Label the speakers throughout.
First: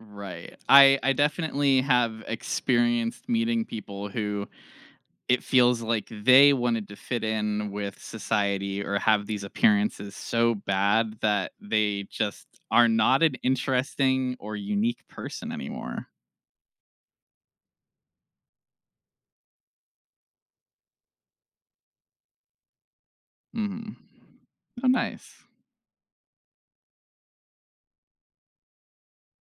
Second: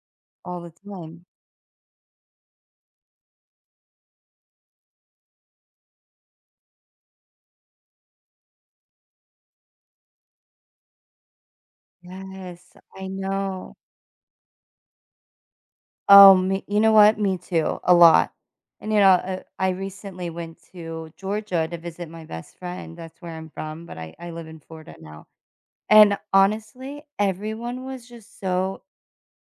Speaker 1: Right,
Speaker 2: All the
Speaker 1: I I
Speaker 2: time.
Speaker 1: definitely have experienced meeting people who it feels like they wanted to fit in with society, or have these appearances so bad that they just
Speaker 2: Yes,
Speaker 1: are
Speaker 2: I
Speaker 1: not an
Speaker 2: know.
Speaker 1: interesting, or unique person anymore.
Speaker 2: Oh, me you know what? Me too, a lot. And, you know, uh, I recently went to Georgia to visit my best friend, that's where I'm from,
Speaker 1: Mhm.
Speaker 2: but I I live in
Speaker 1: Oh
Speaker 2: Florida now,
Speaker 1: nice.
Speaker 2: and honestly, everyone was just so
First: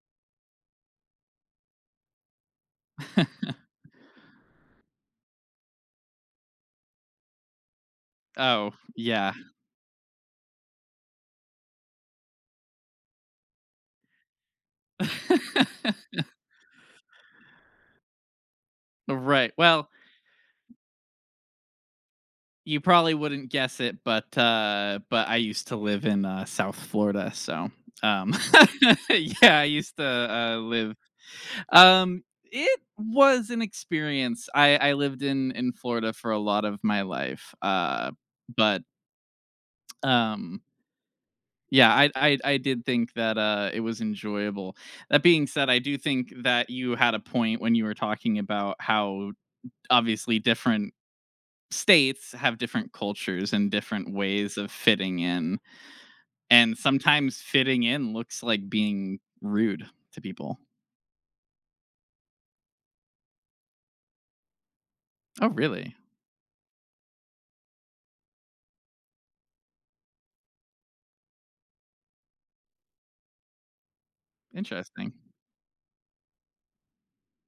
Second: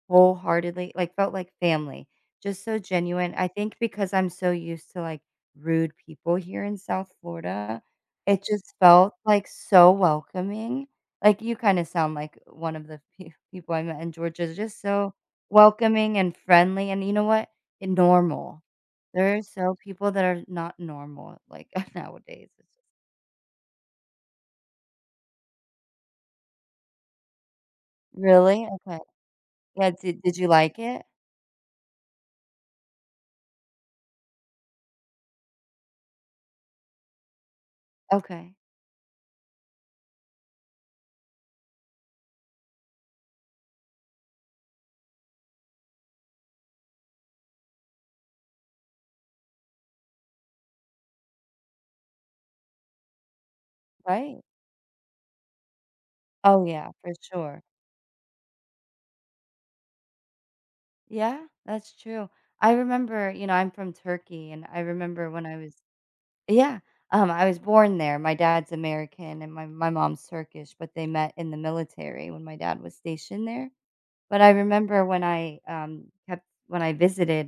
Speaker 2: wholeheartedly, like, felt like family, just so genuine, I think because I'm so used to, like, rude people here in South Florida, it
Speaker 1: Oh,
Speaker 2: just felt,
Speaker 1: yeah.
Speaker 2: like, so welcoming, like, you kinda sound like one of the pe people I met in Georgia, they're just so welcoming and friendly, and you know what? And normal. There are
Speaker 1: Right,
Speaker 2: so
Speaker 1: well
Speaker 2: people that are not normal, like, nowadays, it's
Speaker 1: you
Speaker 2: just
Speaker 1: probably wouldn't guess it, but, uh but I used to live in, uh, South Florida, so, um
Speaker 2: Really? Okay.
Speaker 1: Yeah, I
Speaker 2: Yeah,
Speaker 1: used to,
Speaker 2: did did you
Speaker 1: uh,
Speaker 2: like
Speaker 1: live
Speaker 2: it?
Speaker 1: Um, it was an experience, I I lived in in Florida for a lot of my life, uh,
Speaker 2: Okay.
Speaker 1: but um yeah, I I I did think that, uh, it was enjoyable. That being said, I do think that you had a point when you were talking about how d obviously different states have different cultures and different
Speaker 2: Right.
Speaker 1: ways of fitting in.
Speaker 2: Oh
Speaker 1: And
Speaker 2: yeah, for
Speaker 1: sometimes
Speaker 2: sure.
Speaker 1: fitting in looks like being rude to people.
Speaker 2: Yeah, that's true. I remember, you know, I'm from Turkey and I remember when
Speaker 1: Oh,
Speaker 2: I was
Speaker 1: really?
Speaker 2: Yeah, um, I was born there, my dad's American and my my mom's Turkish, but they met in the military when my dad was stationed there, but I remember
Speaker 1: Interesting.
Speaker 2: when I, um, ha when I visited.